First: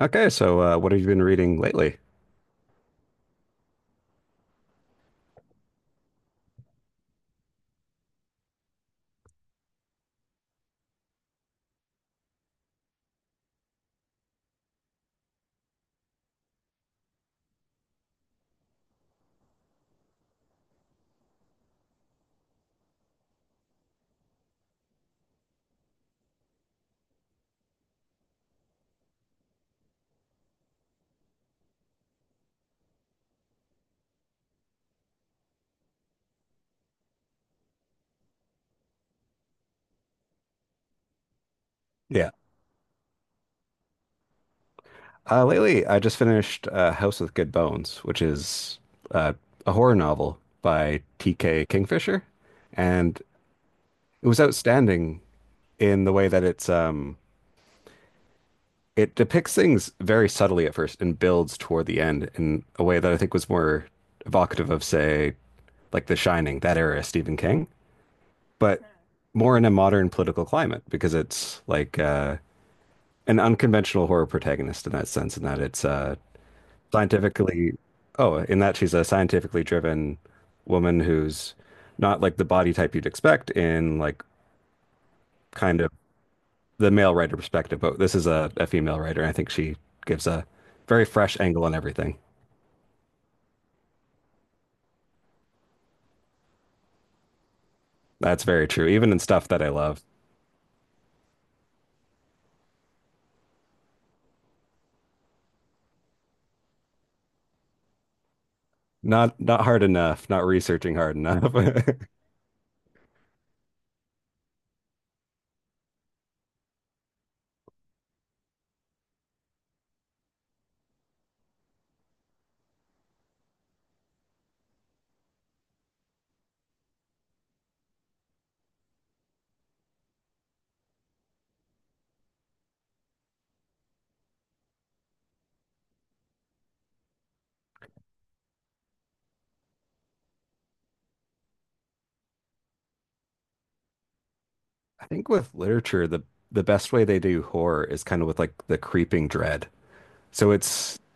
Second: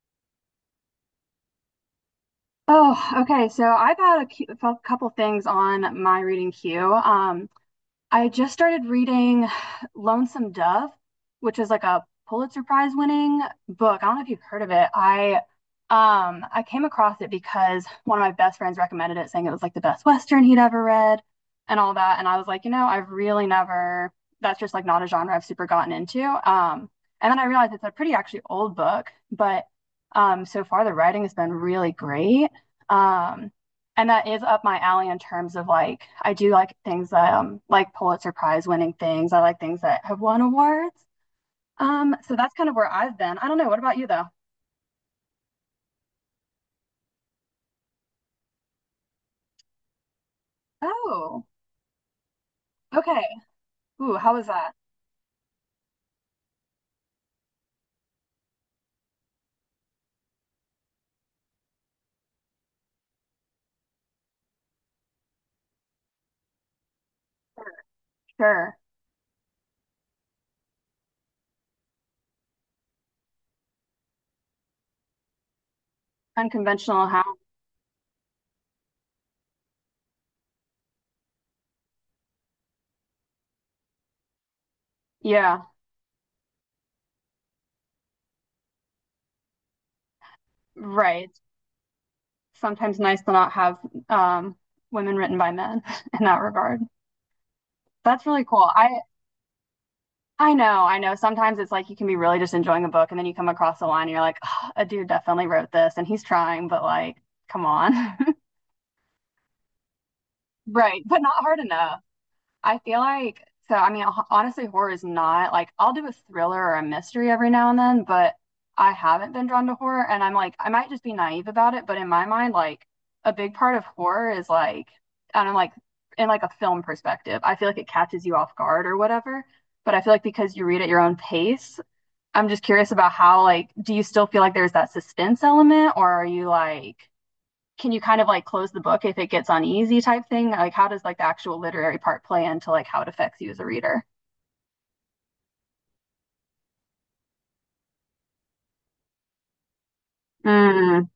What have you been reading lately? Oh, okay. So I've had a couple things on my reading queue. I just started reading Lonesome Dove, which is like a Pulitzer Prize winning book. I don't know if you've heard of it. I came across it because one of my best friends recommended it, saying it was like the best Western he'd ever read and all that. And I was like, you know, I've really never that's just like not a genre I've super gotten into. Um and then I realized it's a pretty actually old book, but so far the writing has been really great. Um and that is up my alley in terms of like I do like things that like Pulitzer Prize winning things. I like things that have won awards. Um, Yeah. so that's kind of where I've been. I don't know. What about you though? Lately, I just finished House with Good Bones, which is uh, a horror novel by Oh, T.K. Kingfisher, and okay. Ooh, it how was was that? outstanding in the way that it depicts things very subtly at first and builds toward the end in a way that I think was more evocative of, say, like The Shining, that era of Stephen King, Sure. Sure. but more in a modern political climate because it's like an unconventional horror protagonist in that sense, in that it's Unconventional how? scientifically, oh, in that she's a scientifically driven woman who's not like the body type you'd expect in like Yeah, kind of the male writer perspective, but this is a female writer. I think she gives a very right. fresh angle on everything. Sometimes nice to not have um women written by men in that regard. That's really That's very cool. true, I even in stuff that I love. I know, I know. Sometimes it's like you can be really just enjoying a book and then you come across a line and you're like, "Ugh, a dude definitely wrote this and he's trying, but like, come on." Not hard enough, not researching Right, hard but not enough. hard I enough. I feel like so. I mean, honestly, horror is not like I'll do a thriller or a mystery every now and then, but I haven't been drawn to horror, and I'm like, I might just be naive about it, but in my mind, like a big part of horror is like, I don't know, like in like a film perspective, I feel like it catches you off guard or whatever. But I feel like because you read at your own pace, I'm just curious about how like, do you still feel like there's that suspense element, or are you like, can you kind of like close the book if it gets uneasy type thing? Like how does like the actual literary part play into like how it affects you as a reader? think with literature, the best way they do horror is kind of with like the creeping dread. So it's Mm.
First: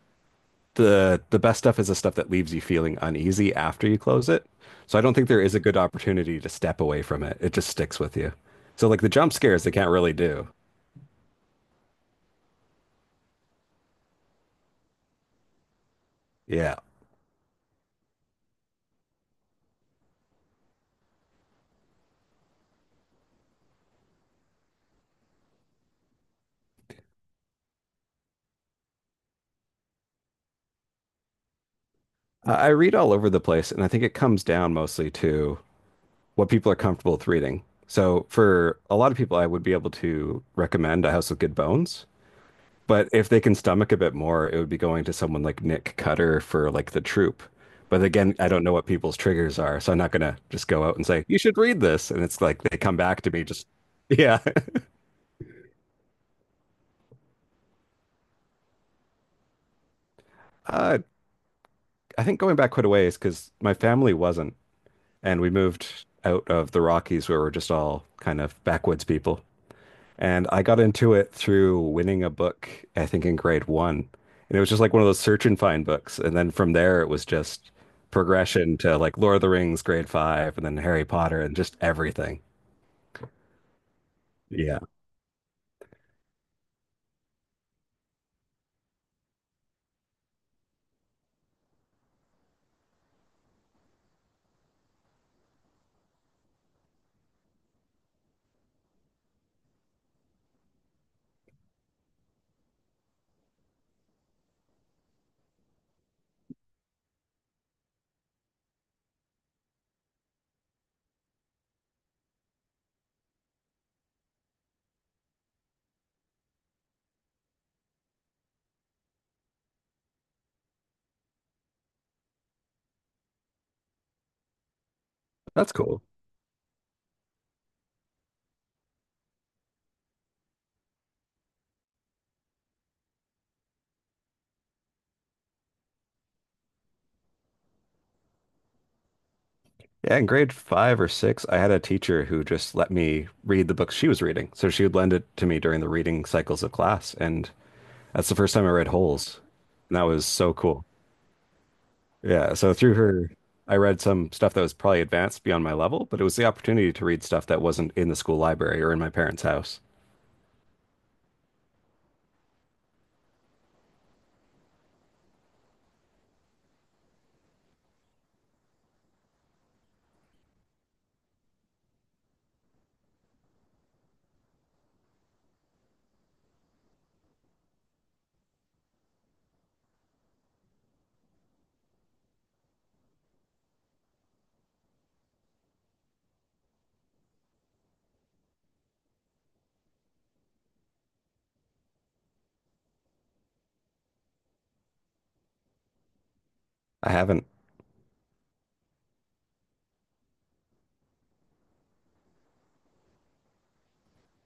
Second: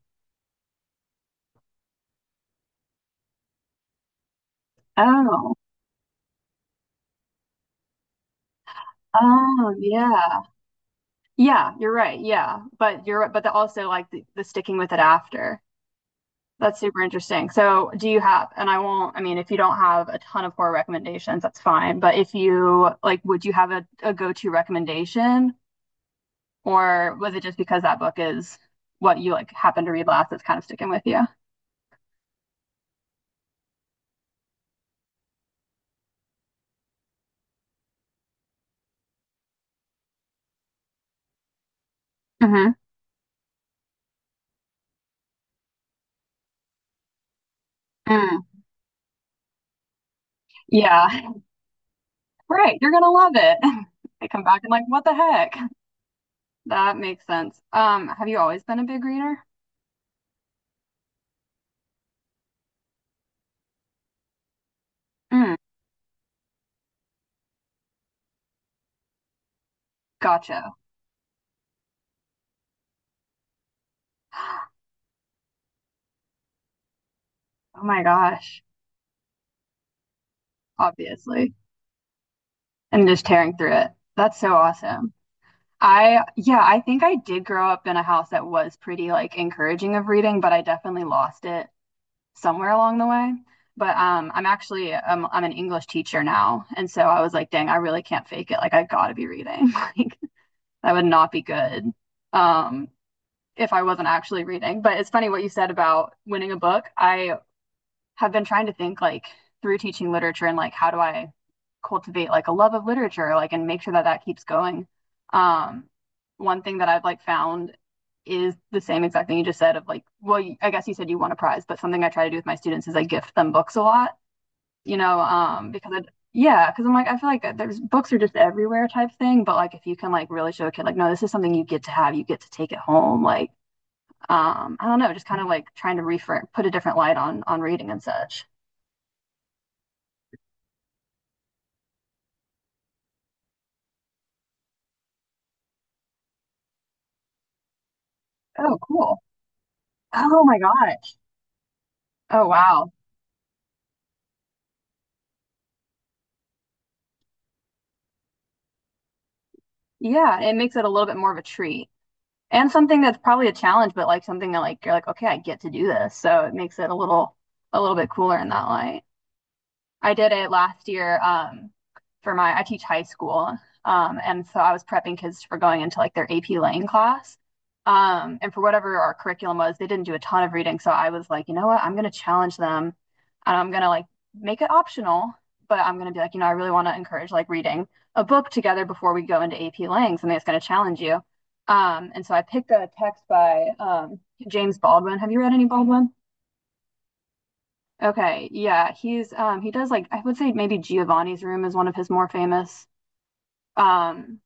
the best stuff is the stuff that leaves you feeling uneasy after you close it. So I don't think there Oh. is a good opportunity to step away from it. It just sticks with you. So like the jump scares they Oh, can't really yeah. do. Yeah, you're right. Yeah. But you're but the, also like the sticking with it after. Yeah. That's super interesting. So, do you have, and I won't, I mean if you don't have a ton of horror recommendations, that's fine, but if you like would you have a go-to recommendation, or was it just because that book is what you like happened to read last that's kind of sticking with you? I read all over the place, and I think it comes down mostly to what people are comfortable with reading. So, for a lot of people, I would be able to recommend A House with Good Bones, Mm-hmm. but if they can stomach a bit more, it would be going to someone like Nick Cutter for like The Troop. But again, I don't know what people's triggers are, so I'm not gonna just go out and say Yeah, you should read this, and it's like right. they You're come gonna back to love me it. just I yeah. come back and like, what the heck? That makes sense. Have you always been a big reader? Uh, I think going back quite a ways because my family wasn't, and we Mm, moved out of the Rockies where we're just all kind of backwoods people. And I gotcha. got into it through winning a book, I think in grade 1. And it was just like one of those search and find books. And then from there, it was just Oh my gosh, progression to like Lord of the Rings, grade 5, and then Harry Potter obviously. and just everything. And just tearing through it. That's so Yeah, awesome. I, yeah, I think I did grow up in a house that was pretty like encouraging of reading, but I definitely lost it somewhere along the way. But I'm actually I'm an English teacher now, and so I was like, dang, I really can't fake it. Like I gotta be reading. Like that would not be good. Um, if I wasn't actually reading. But it's funny what you said about winning a book. I have been trying to think like through teaching literature and like how do I cultivate like a love of literature like and make sure that that keeps going. Um, One thing that I've like found is the same exact thing you just said of like well, I guess you said you won a prize, but something I try to do with my students is I gift them books a lot, you know, that's because cool. it, yeah, because I'm like I feel like there's books are just everywhere type thing, but like if you can like really show a kid like no, this is something you get to have, you get to take it home, like I don't know, just kind of like trying to reframe, put a different light on reading and such. Yeah, in grade 5 or 6, I had a teacher who just let me read the books she was reading. So she would lend it to me during the reading cycles of class. And that's the first time I Oh, read cool. Holes. And that was Oh so my cool. gosh. Oh Yeah, so wow. through her, I read some stuff that was probably advanced beyond my level, but it was the opportunity to read stuff that wasn't in the school library or in my parents' house. Yeah, it makes it a little bit more of a treat. And something that's probably a challenge, but like something that like you're like, okay, I get to do this. So it makes it a little bit cooler in that light. I did it last year for my, I teach high school. And so I was prepping kids for going into like their AP Lang class. And for whatever our curriculum was, they didn't do a ton of reading. So I was like, you know what? I'm going to challenge them and I'm going to like make it optional, but I'm going to be like, you know, I really want to encourage like reading a book together before we go into AP Lang, something that's going to challenge you. And so I picked a text by James Baldwin. Have you read any Baldwin? I haven't, Okay, yeah, he does like I would say maybe Giovanni's Room is one of his more famous um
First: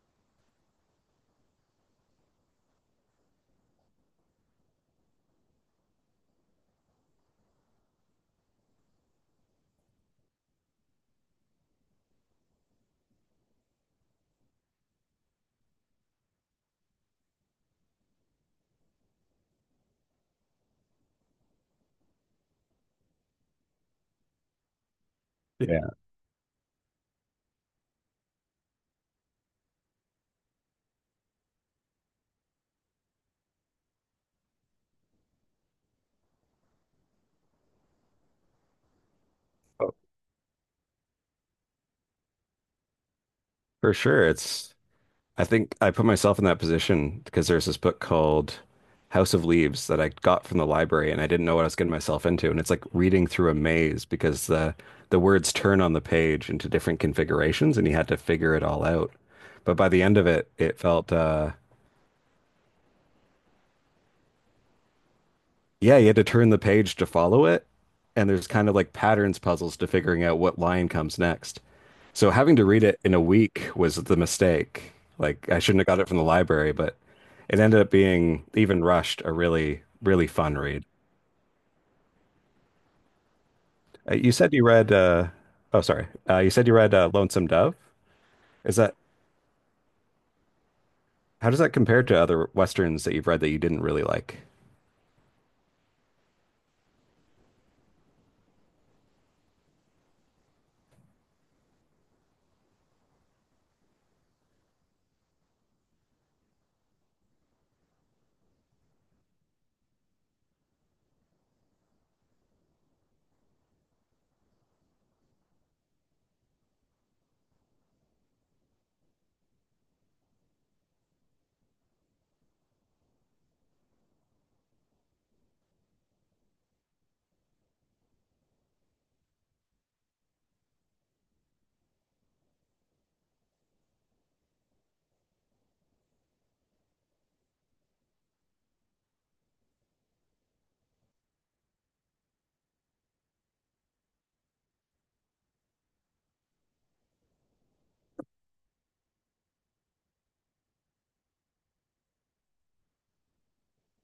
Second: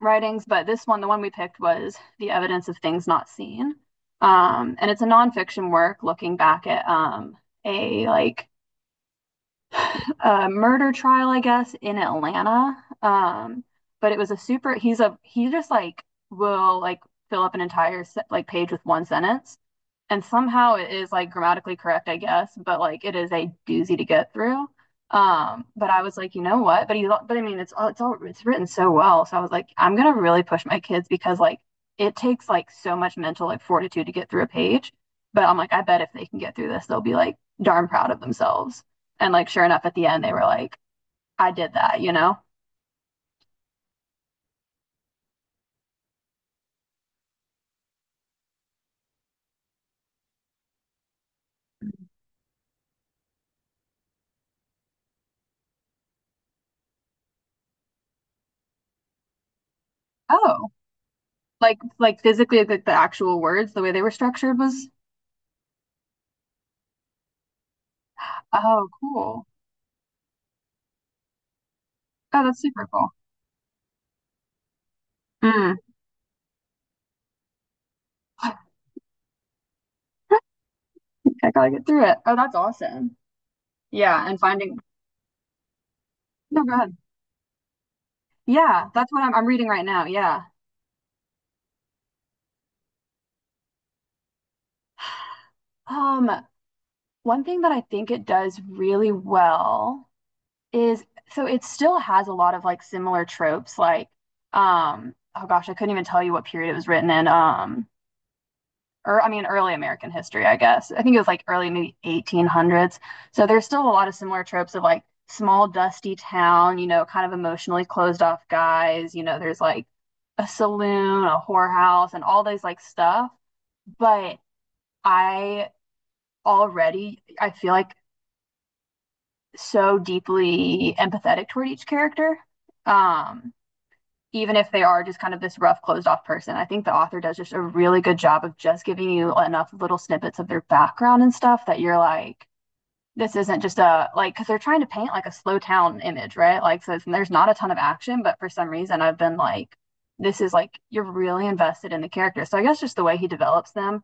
writings, but this one, the one we picked was The Evidence of Things Not Seen. And it's a nonfiction work looking back at a like a murder trial, I guess, in Atlanta. Um but it was a super he just like will like fill up an entire like page with one sentence. And somehow it is like grammatically correct, I guess, but like it is a doozy to get through. But yeah, I was like, you know what? But I mean, it's written so well. So I was like, I'm gonna really push my kids because like it takes like so much mental like fortitude to get through a page. But I'm like, I bet if they can get through this, they'll be like darn proud of themselves. And like, sure enough, at oh, the end, they were like, I did that, you know? for sure. It's, I think I put myself in that position because there's this book called House of Leaves that I got from the library and I didn't know what I was getting myself into. And it's like reading through a maze because the words turn on the page into different configurations and you had to figure it all out. But by the end of it, Oh, it felt like physically, like the actual words, the way they were structured was, yeah, you had to turn the page to follow it, and there's kind of oh, like patterns cool. puzzles to figuring out what line comes next. So Oh, having that's to read super it cool. in a week was the mistake. Like I Mm. shouldn't have got it from the library, but it ended up being even rushed a really fun read. I gotta get through it. Oh, that's awesome. Yeah, You and said you finding read uh oh sorry. You no, said you go read ahead. Lonesome Dove. Is Yeah, that that's what I'm reading right now. Yeah. how does that compare to other westerns that you've read that you didn't really like? Um, one thing that I think it does really well is so it still has a lot of like similar tropes, like oh gosh, I couldn't even tell you what period it was written in. Or I mean, early American history, I guess. I think it was like early maybe 1800s. So there's still a lot of similar tropes of like small, dusty town, you know, kind of emotionally closed off guys. You know, there's like a saloon, a whorehouse, and all those like stuff. But I already, I feel like so deeply empathetic toward each character. Um, even if they are just kind of this rough, closed off person. I think the author does just a really good job of just giving you enough little snippets of their background and stuff that you're like, this isn't just a like because they're trying to paint like a slow town image, right? Like, so it's, there's not a ton of action, but for some reason, I've been like, this is like you're really invested in the character. So I guess just the way he develops them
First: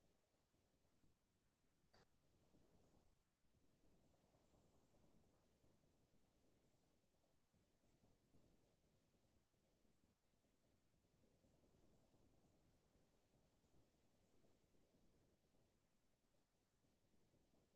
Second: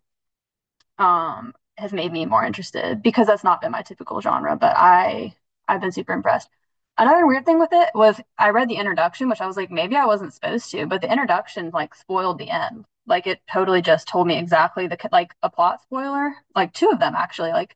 has made me more interested because that's not been my typical genre, but I've been super impressed. Another weird thing with it was I read the introduction, which I was like, maybe I wasn't supposed to, but the introduction like spoiled the end. Like it totally just told me exactly the like a plot spoiler, like two of them actually, like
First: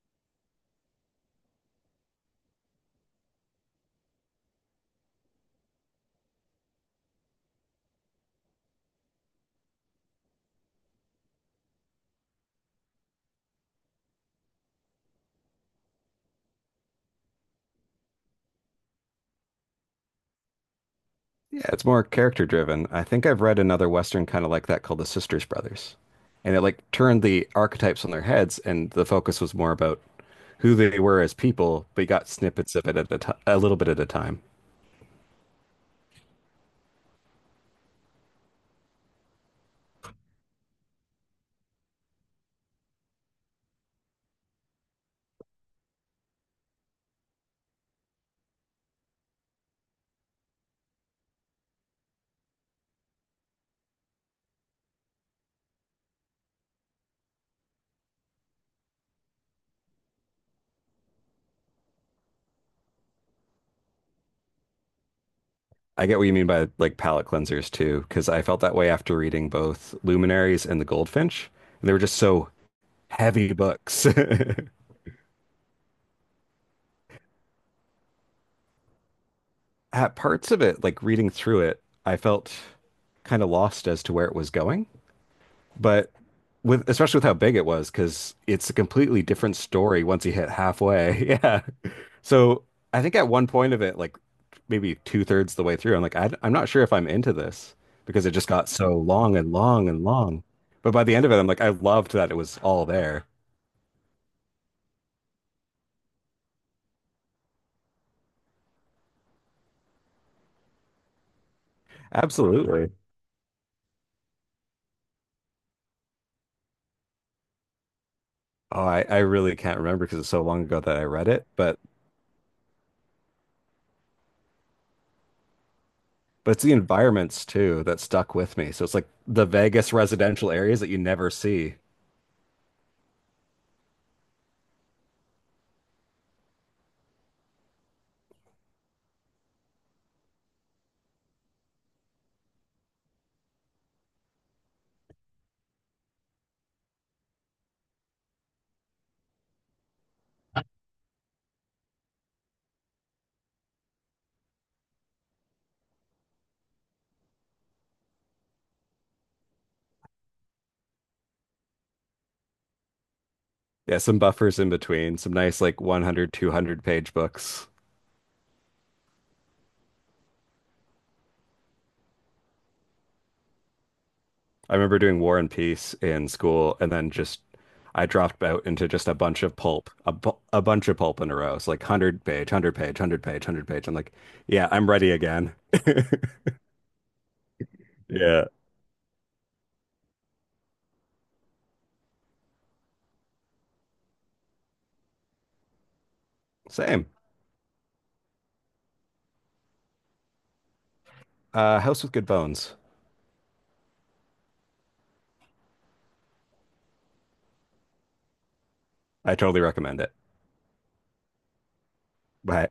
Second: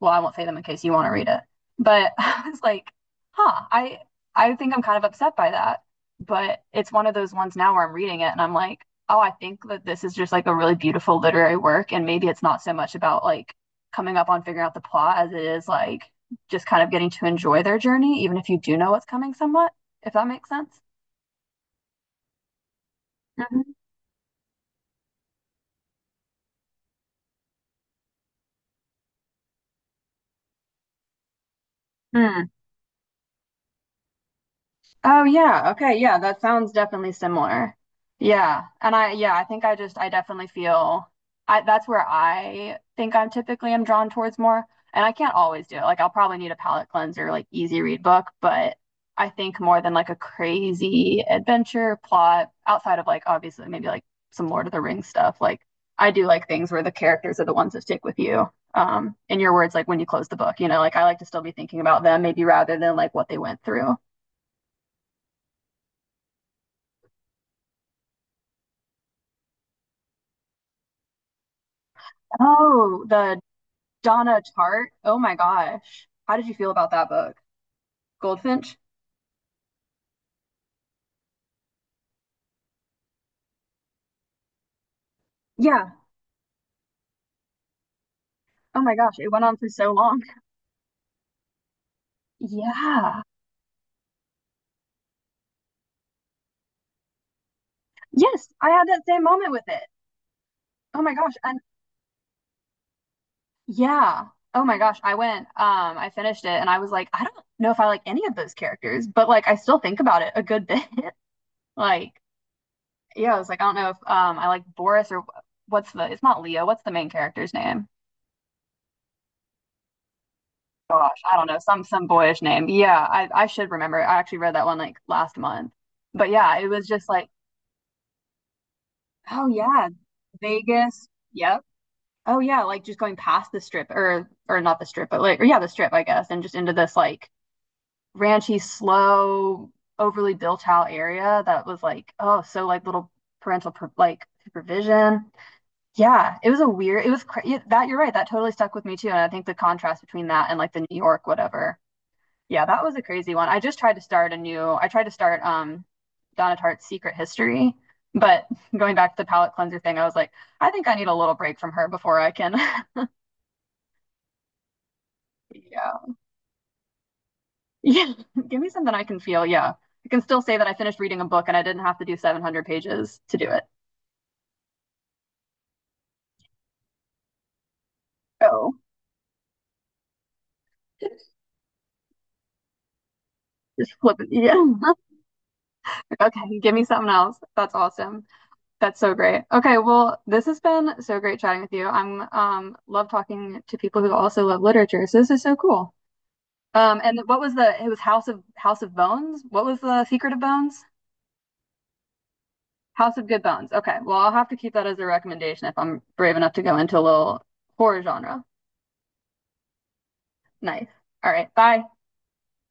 well, I won't say them in case you want to read it. But I was like, huh, I think I'm kind of upset by that. But it's one of those ones now where I'm reading it and I'm like, oh, I think that this is just like a really beautiful literary work. And maybe it's not so much about like coming up on figuring out the plot as it is like just kind of getting to enjoy their journey, even if you do know what's coming somewhat, if that makes sense. Yeah, it's more character driven. I think I've read Mhm. another Western kind of like that called The Sisters Brothers. And it like turned the archetypes on their heads, and the focus was more about who they were as people, but you got snippets of it at a, t a little bit at a time. Oh yeah, okay, yeah, that sounds definitely similar. Yeah. And I think I just I definitely feel I that's where I think I'm typically am drawn towards more. And I can't always do it. Like I'll probably need a palate cleanser, like easy read book, but I think more than like a crazy adventure plot outside of like obviously maybe like some Lord of the Rings stuff. Like I do like things where the characters are the ones that stick with you. In your words, like when you close the book, you know, like I like to still be thinking about them, maybe rather than like what they went through. I get what you mean by like palate cleansers too, because I felt that way after reading both Luminaries and The Goldfinch. They were just so Oh, the heavy books. Donna Tartt. Oh my gosh. How did you feel about that book? Goldfinch? At parts of it, like reading through it, I felt kind of lost as to where it was going. Yeah. But with especially with how big it was, because it's a Oh my gosh, completely it went different on for so story long. once you hit halfway. Yeah. So I think Yeah. at one point of it, like maybe two-thirds the way through, I'm like, I'm not sure if I'm into this because it just Yes, got I had so that same long moment and with it. long and long. But Oh by my the end of gosh. it, I'm And like, I loved that it was all there. yeah. Oh my gosh, I went, I finished it and I was like, I don't know if I like any of those characters, but like I still think about it a good bit. Like, Absolutely. yeah, I was like, I don't know if I like Boris or what's the, it's not Leo, what's the main character's name? Oh, I really can't remember because it's so long ago that I Gosh, read I don't it, know, some boyish name. Yeah, I should remember. I actually read that one like last month. But but yeah, it's it the was just like, environments too that stuck with me. So it's like oh the yeah, Vegas residential areas that you Vegas. never Yep. see. Oh yeah, like just going past the strip, or not the strip, but like or yeah, the strip, I guess, and just into this like ranchy, slow, overly built out area that was like, oh, so like little parental per like supervision. Yeah, it was a weird, it was cra yeah, that you're right, that totally stuck with me too. And I think the contrast between that and like the New York whatever, yeah, that was a crazy one. I tried to start Donna Tartt's Secret History, but going back to the palate cleanser thing, I was like, I think I need a little break from her before I can, Yeah, some buffers in between, some nice like yeah, 100, 200 page books. yeah, give me something I can feel. Yeah, I can still say that I finished reading a book and I didn't have to do 700 pages to do it. I remember doing War and Peace in school and then just I dropped out Oh, into just a bunch of pulp, a bunch of pulp in a row. It's like 100 page, 100 page, 100 page, 100 page. just I'm like, flip it. Yeah. yeah, I'm ready again. Okay, give me something else. That's awesome. Yeah. That's so great. Okay, well, this has been so great chatting with you. I'm love talking to people who also love literature, so this is so cool. Same. And what was the, it was House of Bones? What was the Secret of Bones? House with Good Bones. House of Good Bones. Okay. Well, I'll have to keep that as a recommendation if I'm brave enough to go into a little horror genre. I totally recommend it. Nice. All right. Bye. Bye.